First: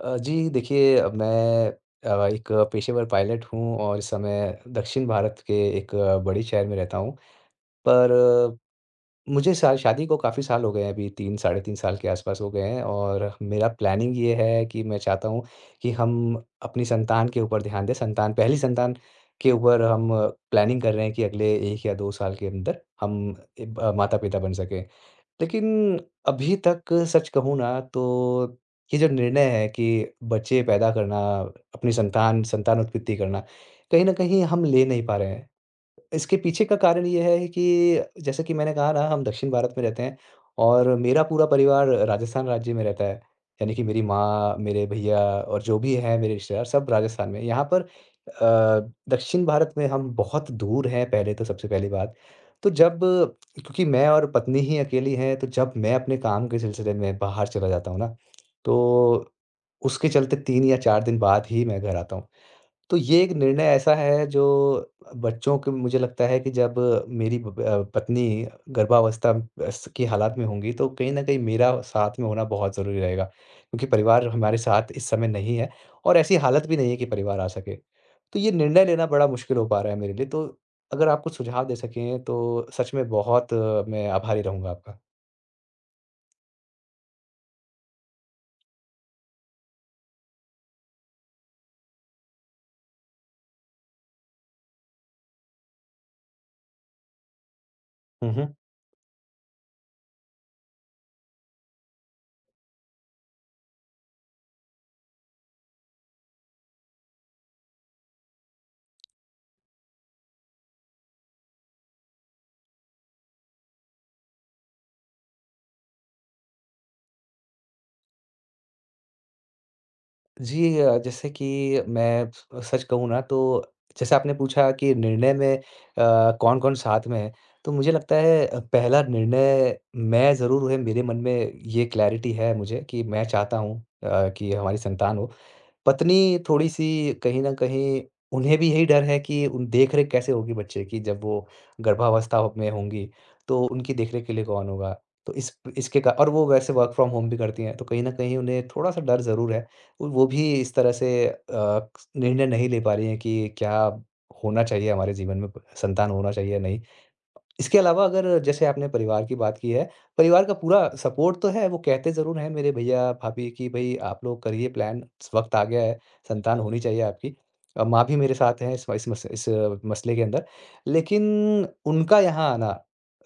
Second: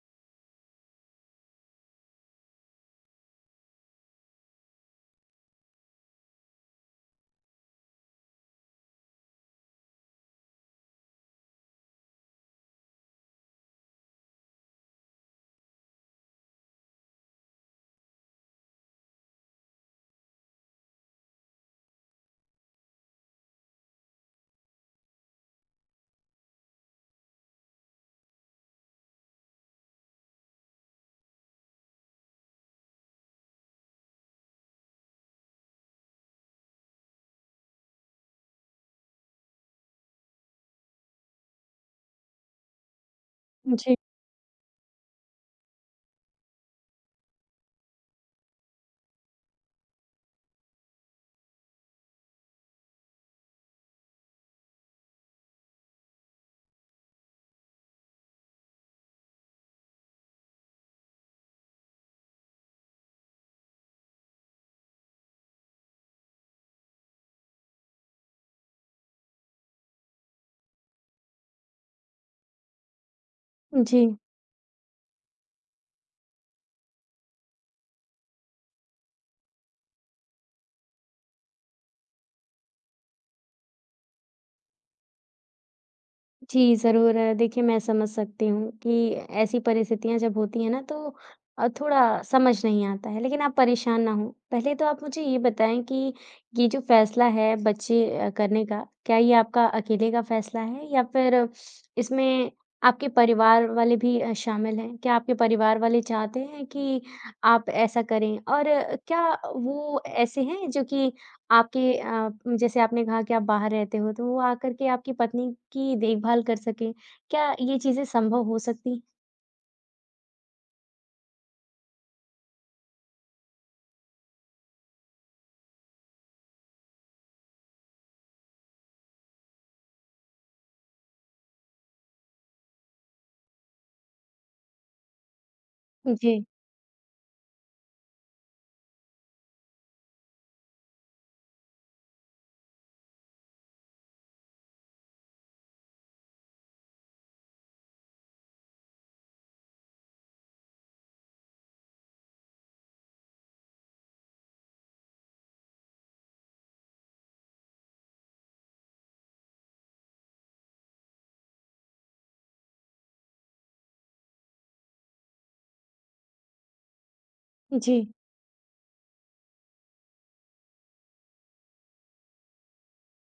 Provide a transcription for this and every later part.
जी देखिए मैं एक पेशेवर पायलट हूँ और इस समय दक्षिण भारत के एक बड़े शहर में रहता हूँ। पर मुझे शा शादी को काफ़ी साल हो गए हैं। अभी 3 साढ़े 3 साल के आस-पास हो गए हैं और मेरा प्लानिंग ये है कि मैं चाहता हूँ कि हम अपनी संतान के ऊपर ध्यान दें। संतान, पहली संतान के ऊपर हम प्लानिंग कर रहे हैं कि अगले 1 या 2 साल के अंदर हम माता-पिता बन सकें। लेकिन अभी तक सच कहूँ ना तो ये जो निर्णय है कि बच्चे पैदा करना, अपनी संतान संतान उत्पत्ति करना, कहीं न कहीं हम ले नहीं पा रहे हैं। इसके पीछे का कारण ये है कि जैसा कि मैंने कहा ना, हम दक्षिण भारत में रहते हैं और मेरा पूरा परिवार राजस्थान राज्य में रहता है। यानी कि जी, मेरी माँ, मेरे भैया और जो भी हैं मेरे रिश्तेदार, सब राजस्थान में। यहाँ पर दक्षिण भारत में हम बहुत दूर हैं, पहले तो सबसे पहली बात। तो जब, क्योंकि मैं और पत्नी ही अकेली हैं, तो जब मैं अपने काम के सिलसिले में बाहर चला जाता हूँ ना, तो उसके चलते 3 या 4 दिन बाद ही मैं घर आता हूँ। तो ये एक निर्णय ऐसा है जो बच्चों के, मुझे लगता है कि जब मेरी पत्नी गर्भावस्था स की हालात में होंगी तो कहीं न कहीं मेरा साथ में होना बहुत ज़रूरी रहेगा। क्योंकि जी। परिवार हमारे साथ इस समय नहीं है और ऐसी हालत भी नहीं है कि परिवार आ सके। तो ये निर्णय लेना बड़ा मुश्किल हो पा रहा है मेरे लिए, तो अगर आप कुछ सुझाव दे सकें तो सच में बहुत मैं आभारी रहूँगा आपका। जी, ज़रूर। देखिए मैं समझ सकती हूँ कि ऐसी परिस्थितियाँ जब होती हैं ना तो थोड़ा समझ नहीं आता है, लेकिन आप परेशान ना हों। पहले तो आप मुझे ये बताएँ कि ये जो फ़ैसला है बच्चे हुँ, हुँ। करने का, क्या ये आपका अकेले का फ़ैसला है या फिर इसमें आपके परिवार वाले भी शामिल हैं? क्या आपके परिवार वाले चाहते हैं कि आप ऐसा करें? और क्या वो ऐसे हैं जो कि आपके जैसे आपने कहा कि आप बाहर रहते हो, तो वो आकर के आपकी पत्नी की देखभाल कर सकें। क्या ये चीज़ें संभव हो सकती? जी, जैसे कि मैं स सच कहूँ ना तो, जैसे आपने पूछा कि निर्णय में, कौन-कौन साथ में है, तो मुझे लगता है, पहला निर्णय मैं ज़रूर हुए, मेरे मन में ये क्लैरिटी है मुझे कि मैं चाहता हूँ कि हमारी संतान हो। पत्नी जी। थोड़ी-सी कहीं न कहीं, उन्हें भी यही डर है कि उन देख-रेख कैसे होगी बच्चे की, जब वो गर्भावस्था में होंगी, तो उनकी देख-रेख के लिए कौन होगा? तो इस इसके का, और वो वैसे वर्क फ्रॉम होम भी करती हैं, तो कहीं न कहीं उन्हें थोड़ा-सा डर ज़रूर है। वो भी इस तरह से निर्णय नहीं ले पा रही हैं कि क्या होना चाहिए हमारे जीवन में, संतान होना चाहिए या नहीं। इसके अलावा अगर, जैसे आपने परिवार की बात की है, परिवार का पूरा सपोर्ट तो है, वो कहते ज़रूर हैं मेरे भैया-भाभी कि भई आप लोग करिए प्लान, वक़्त आ गया है, संतान होनी चाहिए आपकी। माँ जी। भी मेरे साथ हैं इस मस इस अ, मसले के अंदर। लेकिन उनका यहाँ आना,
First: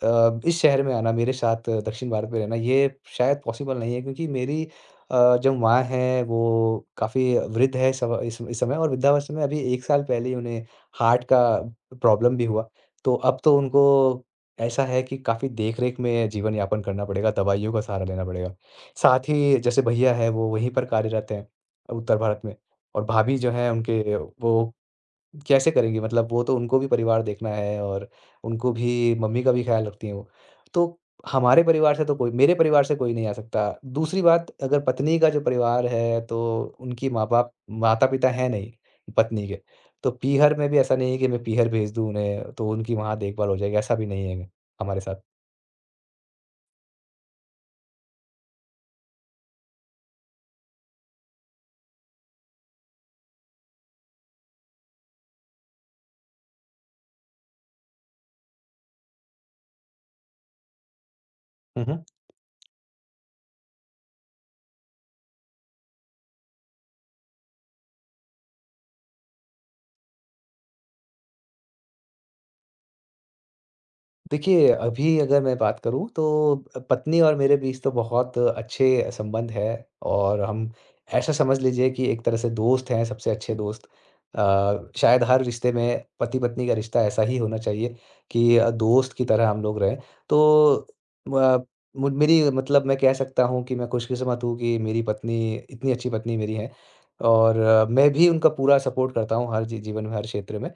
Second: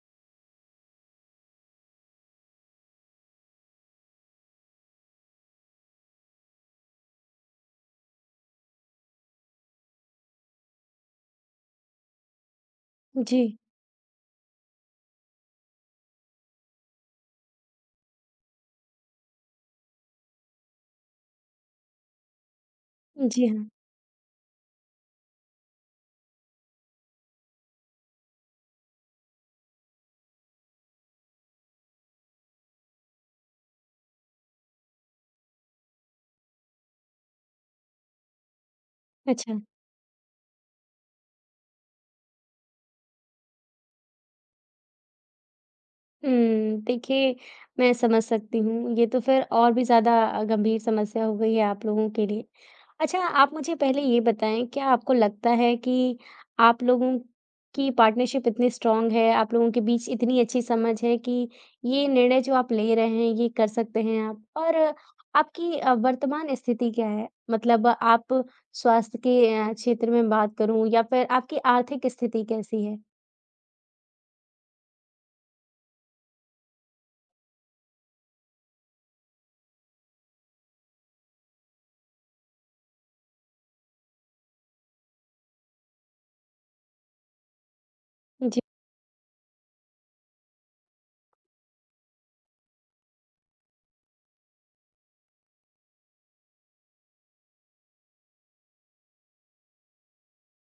इस शहर में आना, मेरे साथ दक्षिण भारत में रहना, ये शायद पॉसिबल नहीं है, क्योंकि मेरी जो माँ हैं वो काफ़ी वृद्ध है इस सम इस समय, और वृद्धावस्था में अभी 1 साल पहले ही उन्हें हार्ट का प्रॉब्लम भी हुआ। तो अब जी। तो उनको ऐसा है कि काफ़ी देख-रेख में जीवन यापन करना पड़ेगा, दवाइयों का सहारा लेना पड़ेगा। साथ ही जैसे भैया हैं, वो वहीं पर कार्यरत हैं, उत्तर भारत में, और भाभी जी जो हाँ। हैं उनके, वो कैसे करेंगी, मतलब वो, तो उनको भी परिवार देखना है और उनको भी, मम्मी का भी ख्याल रखती हैं वो। तो हमारे परिवार से तो कोई, मेरे परिवार से कोई नहीं आ सकता। दूसरी बात, अगर पत्नी का जो परिवार है तो उनकी माँ-बाप, माता-पिता हैं नहीं, पत्नी के। अच्छा। तो पीहर में भी ऐसा नहीं है कि मैं पीहर भेज दूँ उन्हें तो उनकी वहाँ देखभाल हो जाएगी, ऐसा भी नहीं है हमारे साथ। हुँ, देखिए मैं समझ सकती हूँ। ये तो फिर और भी ज़्यादा गंभीर समस्या हो गई है आप लोगों के लिए। अच्छा आप मुझे पहले ये बताएँ क्या आपको लगता है कि आप लोगों की पार्टनरशिप इतनी स्ट्रॉन्ग है, आप लोगों के बीच इतनी अच्छी समझ है कि हुँ, हुँ। ये निर्णय जो आप ले रहे हैं ये कर सकते हैं आप? और आपकी वर्तमान स्थिति क्या है? मतलब आप स्वास्थ्य के क्षेत्र में बात करूँ या फिर आपकी आर्थिक स्थिति कैसी है? देखिए, अभी अगर मैं बात करूँ तो पत्नी और मेरे बीच तो बहुत अच्छे संबंध है, और हम, ऐसा समझ लीजिए कि एक तरह से दोस्त हैं, सबसे अच्छे दोस्त। शायद हर रिश्ते में पति-पत्नी का रिश्ता ऐसा ही होना चाहिए कि जी, दोस्त की तरह हम लोग रहें। तो व मु मेरी, मतलब मैं कह सकता हूँ कि मैं खुशकिस्मत हूँ कि मेरी पत्नी इतनी अच्छी पत्नी मेरी है, और मैं भी उनका पूरा सपोर्ट करता हूँ हर जीवन में, हर क्षेत्र में।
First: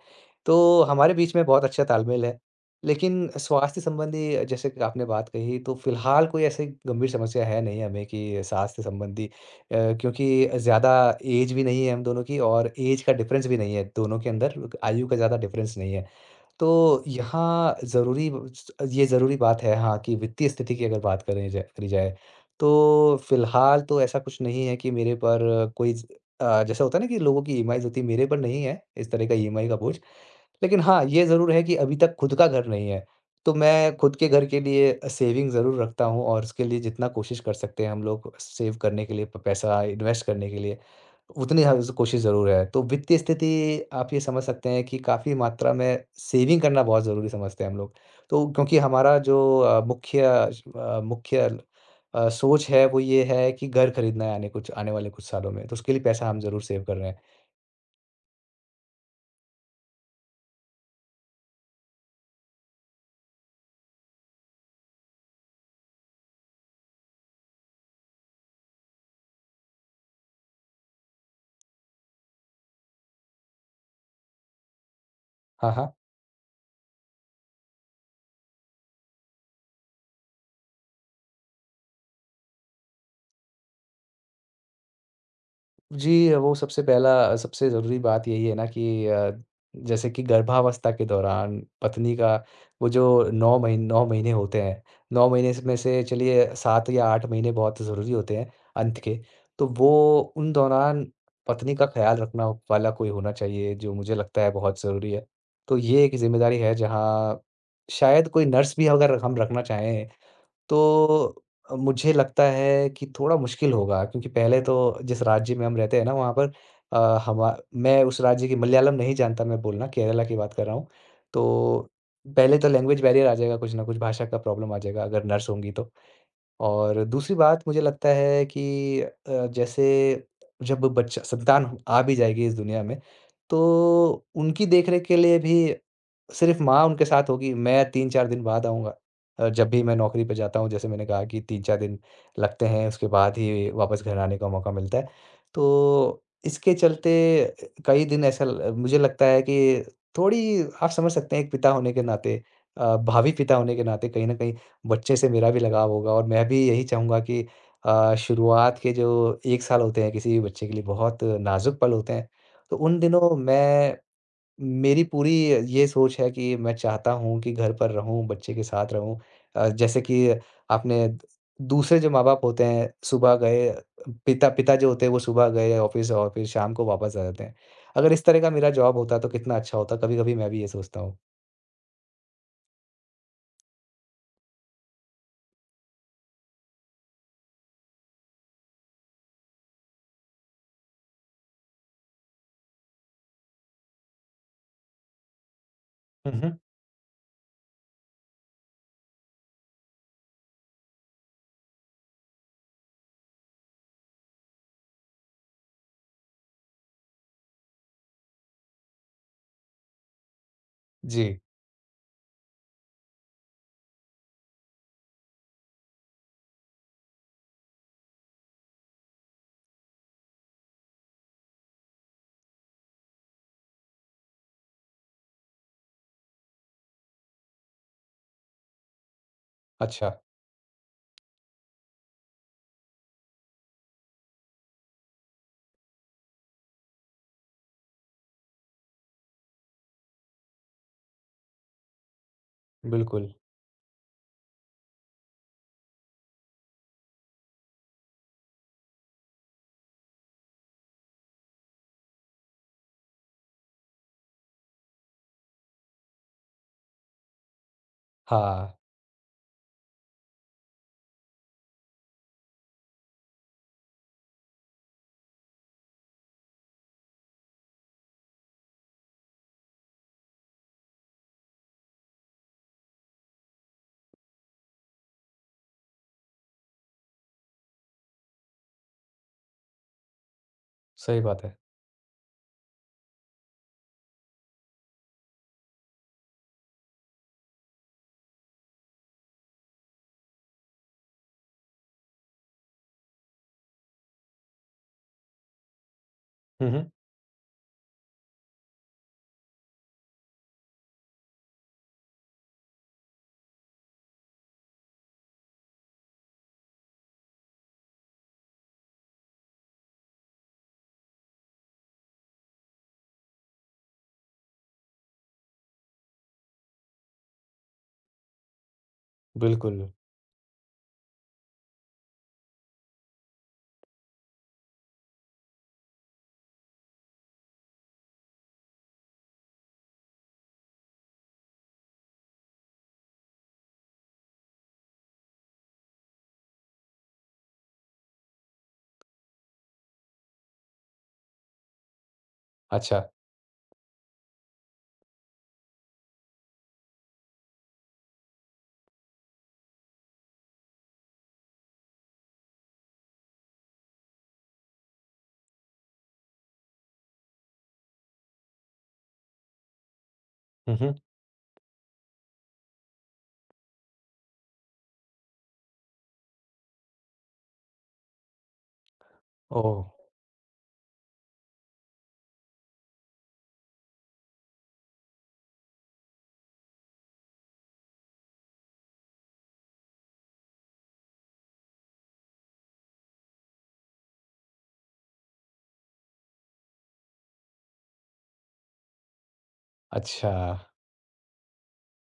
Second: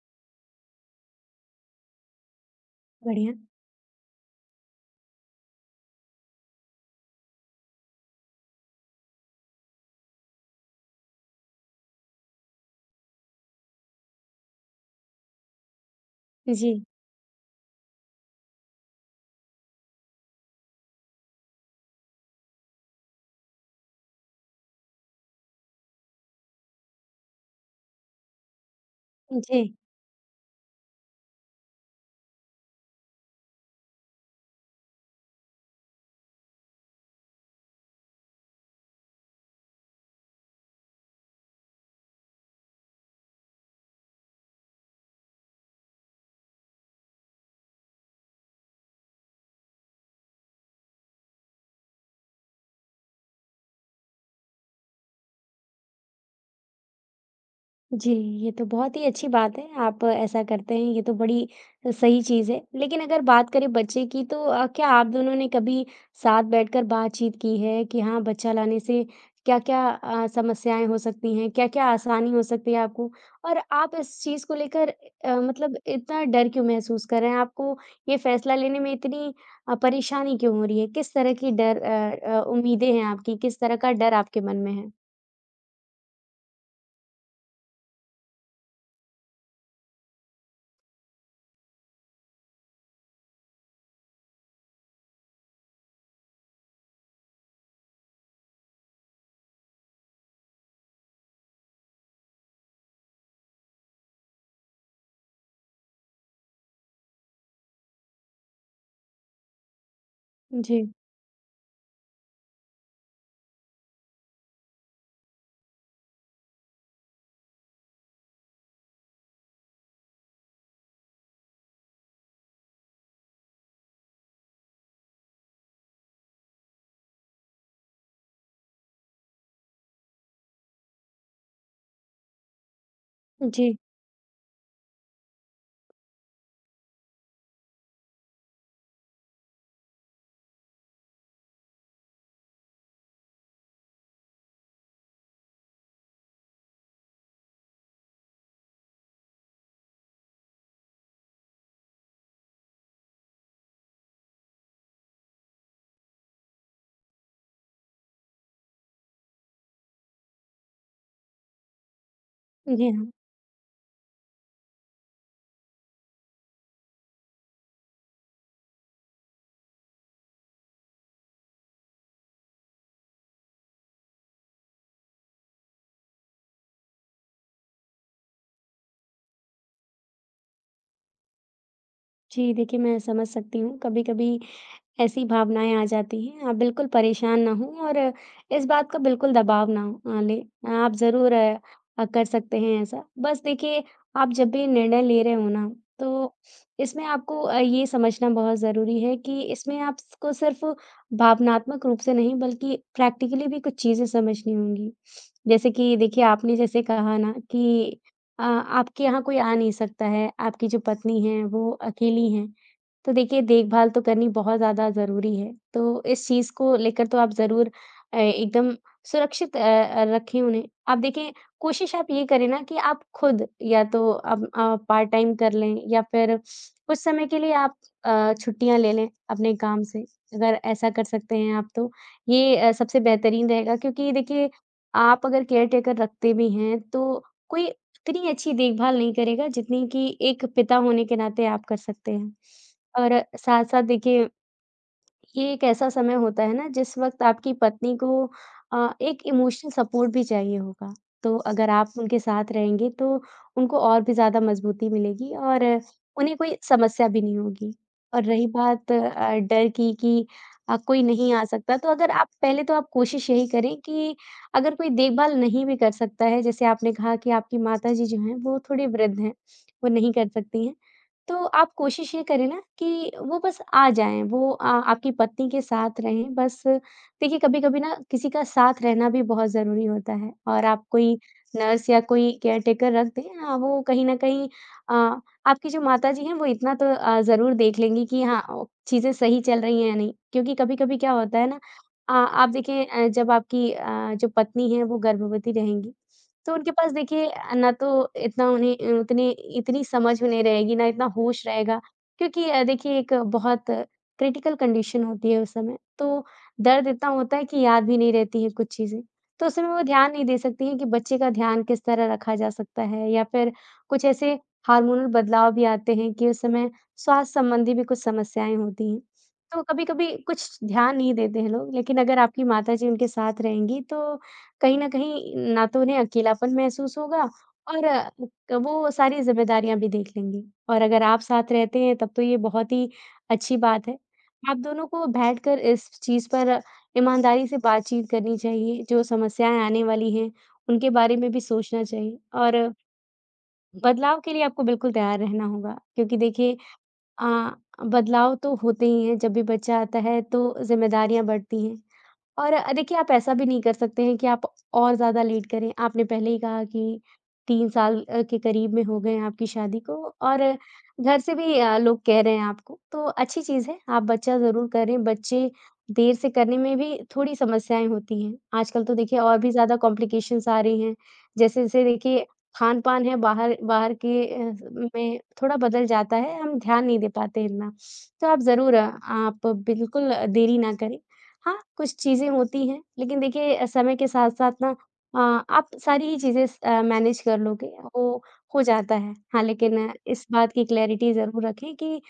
तो हमारे बीच में बहुत अच्छा तालमेल है। लेकिन बढ़िया। स्वास्थ्य संबंधी, जैसे कि आपने बात कही, तो फ़िलहाल कोई ऐसी गंभीर समस्या है नहीं हमें कि स्वास्थ्य संबंधी, क्योंकि ज़्यादा एज भी नहीं है हम दोनों की, और एज का डिफ़रेंस भी नहीं है दोनों के अंदर, आयु का ज़्यादा डिफ़रेंस नहीं है। जी, तो यहाँ ज़रूरी ये ज़रूरी बात है हाँ, कि वित्तीय स्थिति की अगर बात करें जाए, करी जाए, तो फ़िलहाल तो ऐसा कुछ नहीं है कि मेरे पर कोई जैसा होता है ना कि लोगों की ईएमआईज़ होती है, मेरे पर नहीं है इस तरह का जी। ईएमआई का बोझ। लेकिन हाँ, ये ज़रूर है कि अभी तक खुद का घर नहीं है, तो मैं खुद के घर के लिए सेविंग ज़रूर रखता हूँ और उसके लिए जितना कोशिश कर सकते हैं हम लोग, सेव करने के लिए, प पैसा इन्वेस्ट करने के लिए, उतनी हर ज़ कोशिश ज़रूर है। तो वित्तीय स्थिति, आप ये समझ सकते हैं कि काफ़ी मात्रा में सेविंग करना बहुत ज़रूरी समझते हैं हम लोग। तो, क्योंकि हमारा जो मुख्य सोच है, वो ये है कि घर खरीदना है आने वाले कुछ सालों में, तो उसके लिए पैसा हम ज़रूर सेव कर रहे हैं। जी, ये तो बहुत ही अच्छी बात है, आप ऐसा करते हैं, ये तो बड़ी सही चीज़ है। लेकिन अगर बात करें बच्चे की तो क्या आप दोनों ने कभी साथ बैठकर बातचीत की है कि हाँ, बच्चा लाने से क्या-क्या समस्याएँ हो सकती हैं, क्या-क्या आसानी हो सकती है आपको? और आप इस चीज़ को लेकर हाँ, मतलब हाँ। इतना डर क्यों महसूस कर रहे हैं? आपको ये फैसला लेने में इतनी परेशानी क्यों हो रही है? किस तरह की डर उम्मीदें हैं आपकी? किस तरह का डर आपके मन में है? जी, वो सबसे पहला, सबसे ज़रूरी बात यही है ना कि, जैसे कि गर्भावस्था के दौरान पत्नी का, वो जो 9 महीने होते हैं, 9 महीने स में से चलिए 7 या 8 महीने बहुत ज़रूरी होते हैं, अंत के। तो वो, उन दौरान पत्नी का ख़्याल रखना वाला कोई होना चाहिए, जो मुझे लगता है बहुत ज़रूरी है। तो ये एक ज़िम्मेदारी है, जहाँ शायद कोई नर्स भी अगर हम रखना चाहें, जी, तो मुझे लगता है कि थोड़ा मुश्किल होगा, क्योंकि पहले तो जिस राज्य में हम रहते हैं ना वहाँ पर अ, हमा मैं उस राज्य की मलयालम नहीं जानता मैं बोलना, केरला की बात कर रहा हूँ। तो पहले तो लैंग्वेज बैरियर आ जाएगा, कुछ ना कुछ भाषा का प्रॉब्लम आ जाएगा अगर नर्स होंगी तो। और दूसरी बात मुझे लगता है कि, जैसे जब बच्चा, संतान आ भी जाएगी इस दुनिया में, जी, तो उनकी देख-रेख के लिए भी सिर्फ़ माँ उनके साथ होगी, मैं 3-4 दिन बाद आऊँगा। जब भी मैं नौकरी पे जाता हूँ, जैसे मैंने कहा कि 3-4 दिन लगते हैं, उसके बाद ही वापस घर आने का मौका मिलता है। तो इसके चलते कई दिन ऐसा ल मुझे लगता है कि, थोड़ी आप समझ सकते हैं एक पिता होने के नाते, भावी पिता होने के नाते, कहीं न कहीं बच्चे से मेरा भी लगाव होगा, और मैं भी यही चाहूँगा कि, शुरुआत के जो 1 साल होते हैं किसी भी बच्चे के लिए बहुत नाज़ुक पल होते हैं। तो जी। उन दिनों मैं, मेरी पूरी ये सोच है कि मैं चाहता हूँ कि घर पर रहूँ, बच्चे के साथ रहूँ। जैसे कि आपने द दूसरे जो माँ-बाप होते हैं सुबह गए, पिता पिता जो होते हैं वो सुबह गए ऑफ़िस और फिर शाम को वापस आ जाते हैं। अगर इस तरह का मेरा जॉब होता तो कितना अच्छा होता, कभी-कभी मैं भी ये सोचता हूँ। जी, देखिए मैं समझ सकती हूँ। कभी-कभी ऐसी भावनाएँ आ जाती हैं। आप बिल्कुल परेशान ना हों और इस बात का बिल्कुल दबाव ना लें। आप ज़रूर कर सकते हैं ऐसा। बस देखिए, आप जब भी निर्णय ले रहे हो ना, हुँ, तो हुँ। इसमें आपको ये समझना बहुत ज़रूरी है कि इसमें आपको सिर्फ़ भावनात्मक रूप से नहीं, बल्कि प्रैक्टिकली भी कुछ चीज़ें समझनी होंगी। जैसे कि देखिए, आपने जैसे कहा ना कि आपके यहाँ कोई आ नहीं सकता है, आपकी जो पत्नी जी। हैं, वो अकेली हैं। तो देखिए, देखभाल तो करनी बहुत ज़्यादा ज़रूरी है, तो इस चीज़ को लेकर तो आप ज़रूर एकदम सुरक्षित रखें उन्हें। आप देखिए, कोशिश आप ये करें ना कि आप खुद या तो अब पार्ट टाइम कर लें या फिर कुछ समय के लिए आप छुट्टियाँ ले लें अपने काम से। अच्छा, अगर ऐसा कर सकते हैं आप तो ये सबसे बेहतरीन रहेगा क्योंकि देखिए, आप अगर केयरटेकर रखते भी हैं, तो कोई इतनी अच्छी देखभाल नहीं करेगा जितनी कि एक पिता होने के नाते आप कर सकते हैं। और बिल्कुल। साथ-साथ देखिए, ये एक ऐसा समय होता है ना जिस वक़्त आपकी पत्नी को एक इमोशनल सपोर्ट भी चाहिए होगा। तो अगर आप उनके साथ रहेंगे तो उनको और भी ज़्यादा मज़बूती मिलेगी और उन्हें कोई समस्या भी नहीं होगी। और रही हाँ। बात डर की कि कोई नहीं आ सकता तो अगर आप पहले तो आप कोशिश यही करें कि अगर कोई देखभाल नहीं भी कर सकता है, जैसे आपने कहा कि आपकी माताजी जो हैं वो थोड़ी वृद्ध हैं, वो नहीं कर सकती हैं। तो आप कोशिश ये करें ना कि वो बस आ जाएँ, वो आपकी पत्नी के साथ रहें बस देखिए कभी-कभी ना किसी का साथ रहना भी बहुत ज़रूरी होता है और आप कोई सही बात है। नर्स या कोई केयरटेकर रख दें हाँ, वो कहीं न कहीं अ, आपकी जो माताजी हैं वो इतना तो ज़रूर देख लेंगी कि हाँ ओ, चीज़ें सही चल रही हैं या नहीं। क्योंकि कभी-कभी क्या होता है ना आप देखिए जब आपकी जो पत्नी है वो गर्भवती रहेंगी, तो हुँ, उनके हुँ। पास देखिए ना तो इतना उन्हें उतनी इतनी समझ उन्हें रहेगी, ना इतना होश रहेगा क्योंकि देखिए एक बहुत क्रिटिकल कंडीशन होती है उस समय। तो दर्द इतना होता है कि याद भी नहीं रहती है कुछ चीज़ें। तो उस समय वो ध्यान नहीं दे सकती हैं कि बच्चे का ध्यान किस तरह रखा जा सकता है या फिर कुछ ऐसे हार्मोनल बदलाव भी आते हैं कि उस समय स्वास्थ्य संबंधी भी कुछ समस्याएँ होती हैं। तो बिल्कुल, कभी-कभी कुछ ध्यान नहीं देते हैं लोग, लेकिन अगर आपकी माताजी उनके साथ रहेंगी तो कहीं न कहीं ना तो उन्हें अकेलापन महसूस होगा और वो सारी ज़िम्मेदारियाँ भी देख लेंगी। और अगर आप साथ रहते हैं तब तो ये बहुत ही अच्छी बात है। आप दोनों को बैठकर इस चीज़ पर ईमानदारी से बातचीत करनी चाहिए, जो समस्याएँ आने वाली हैं, उनके बारे में भी सोचना चाहिए और अच्छा। बदलाव के लिए आपको बिल्कुल तैयार रहना होगा। क्योंकि देखिए अ, बदलाव तो होते ही हैं, जब भी बच्चा आता है तो ज़िम्मेदारियाँ बढ़ती हैं। और देखिए आप ऐसा भी नहीं कर सकते हैं कि आप और ज़्यादा लेट करें। आपने पहले ही कहा कि 3 साल के करीब में हो गए हैं आपकी शादी को और हुँ, हुँ। घर से भी लोग कह रहे हैं आपको, तो अच्छी चीज़ है, आप बच्चा ज़रूर करें। बच्चे देर से करने में भी थोड़ी समस्याएँ होती हैं। आजकल तो देखिए और भी ज़्यादा ओह! कॉम्प्लिकेशंस आ रही हैं। जैसे-जैसे देखिए खान-पान है बाहर बाहर के में थोड़ा बदल जाता है, हम ध्यान नहीं दे पाते इतना। तो आप ज़रूर आप बिल्कुल देरी ना करें हाँ, कुछ चीज़ें होती हैं, लेकिन देखिए समय के साथ-साथ ना आप सारी ही चीज़ें मैनेज कर लोगे, वो हो जाता है। हाँ, लेकिन इस अच्छा। बात की क्लैरिटी ज़रूर रखें कि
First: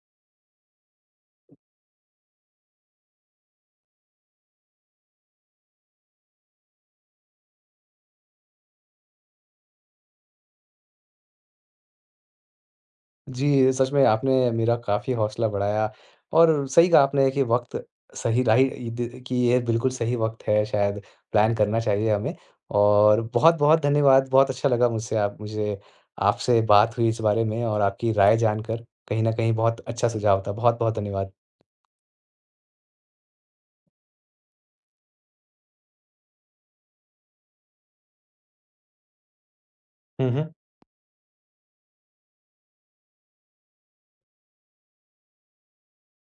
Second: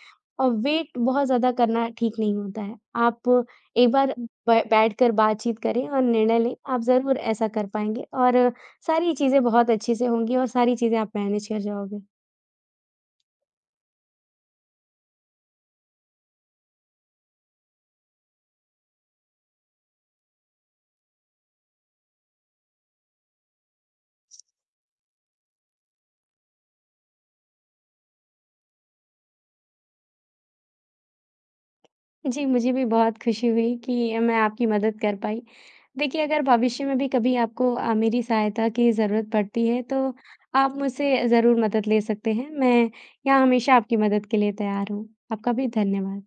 वेट बहुत ज़्यादा करना ठीक नहीं होता है। आप एक बार ब बैठकर बातचीत करें और निर्णय लें, आप ज़रूर ऐसा कर पाएँगे और सारी चीज़ें बहुत अच्छे से होंगी और सारी चीज़ें आप मैनेज कर जाओगे। जी, सच में आपने मेरा काफ़ी हौसला बढ़ाया, और सही कहा आपने कि वक़्त सही राही द, कि ये बिल्कुल सही वक़्त है, शायद प्लान करना चाहिए हमें। और बहुत-बहुत धन्यवाद। बहुत अच्छा लगा मुझसे आप मुझे आपसे बात हुई इस बारे में, और आपकी राय जानकर कहीं न कहीं बहुत अच्छा सुझाव था। बहुत-बहुत धन्यवाद। जी, मुझे भी बहुत खुशी हुई कि मैं आपकी मदद कर पाई। देखिए, अगर भविष्य में भी कभी आपको मेरी सहायता की ज़रूरत पड़ती है, तो हुँ, हुँ। आप मुझसे ज़रूर मदद ले सकते हैं। मैं यहाँ हमेशा आपकी मदद के लिए तैयार हूँ। आपका भी धन्यवाद।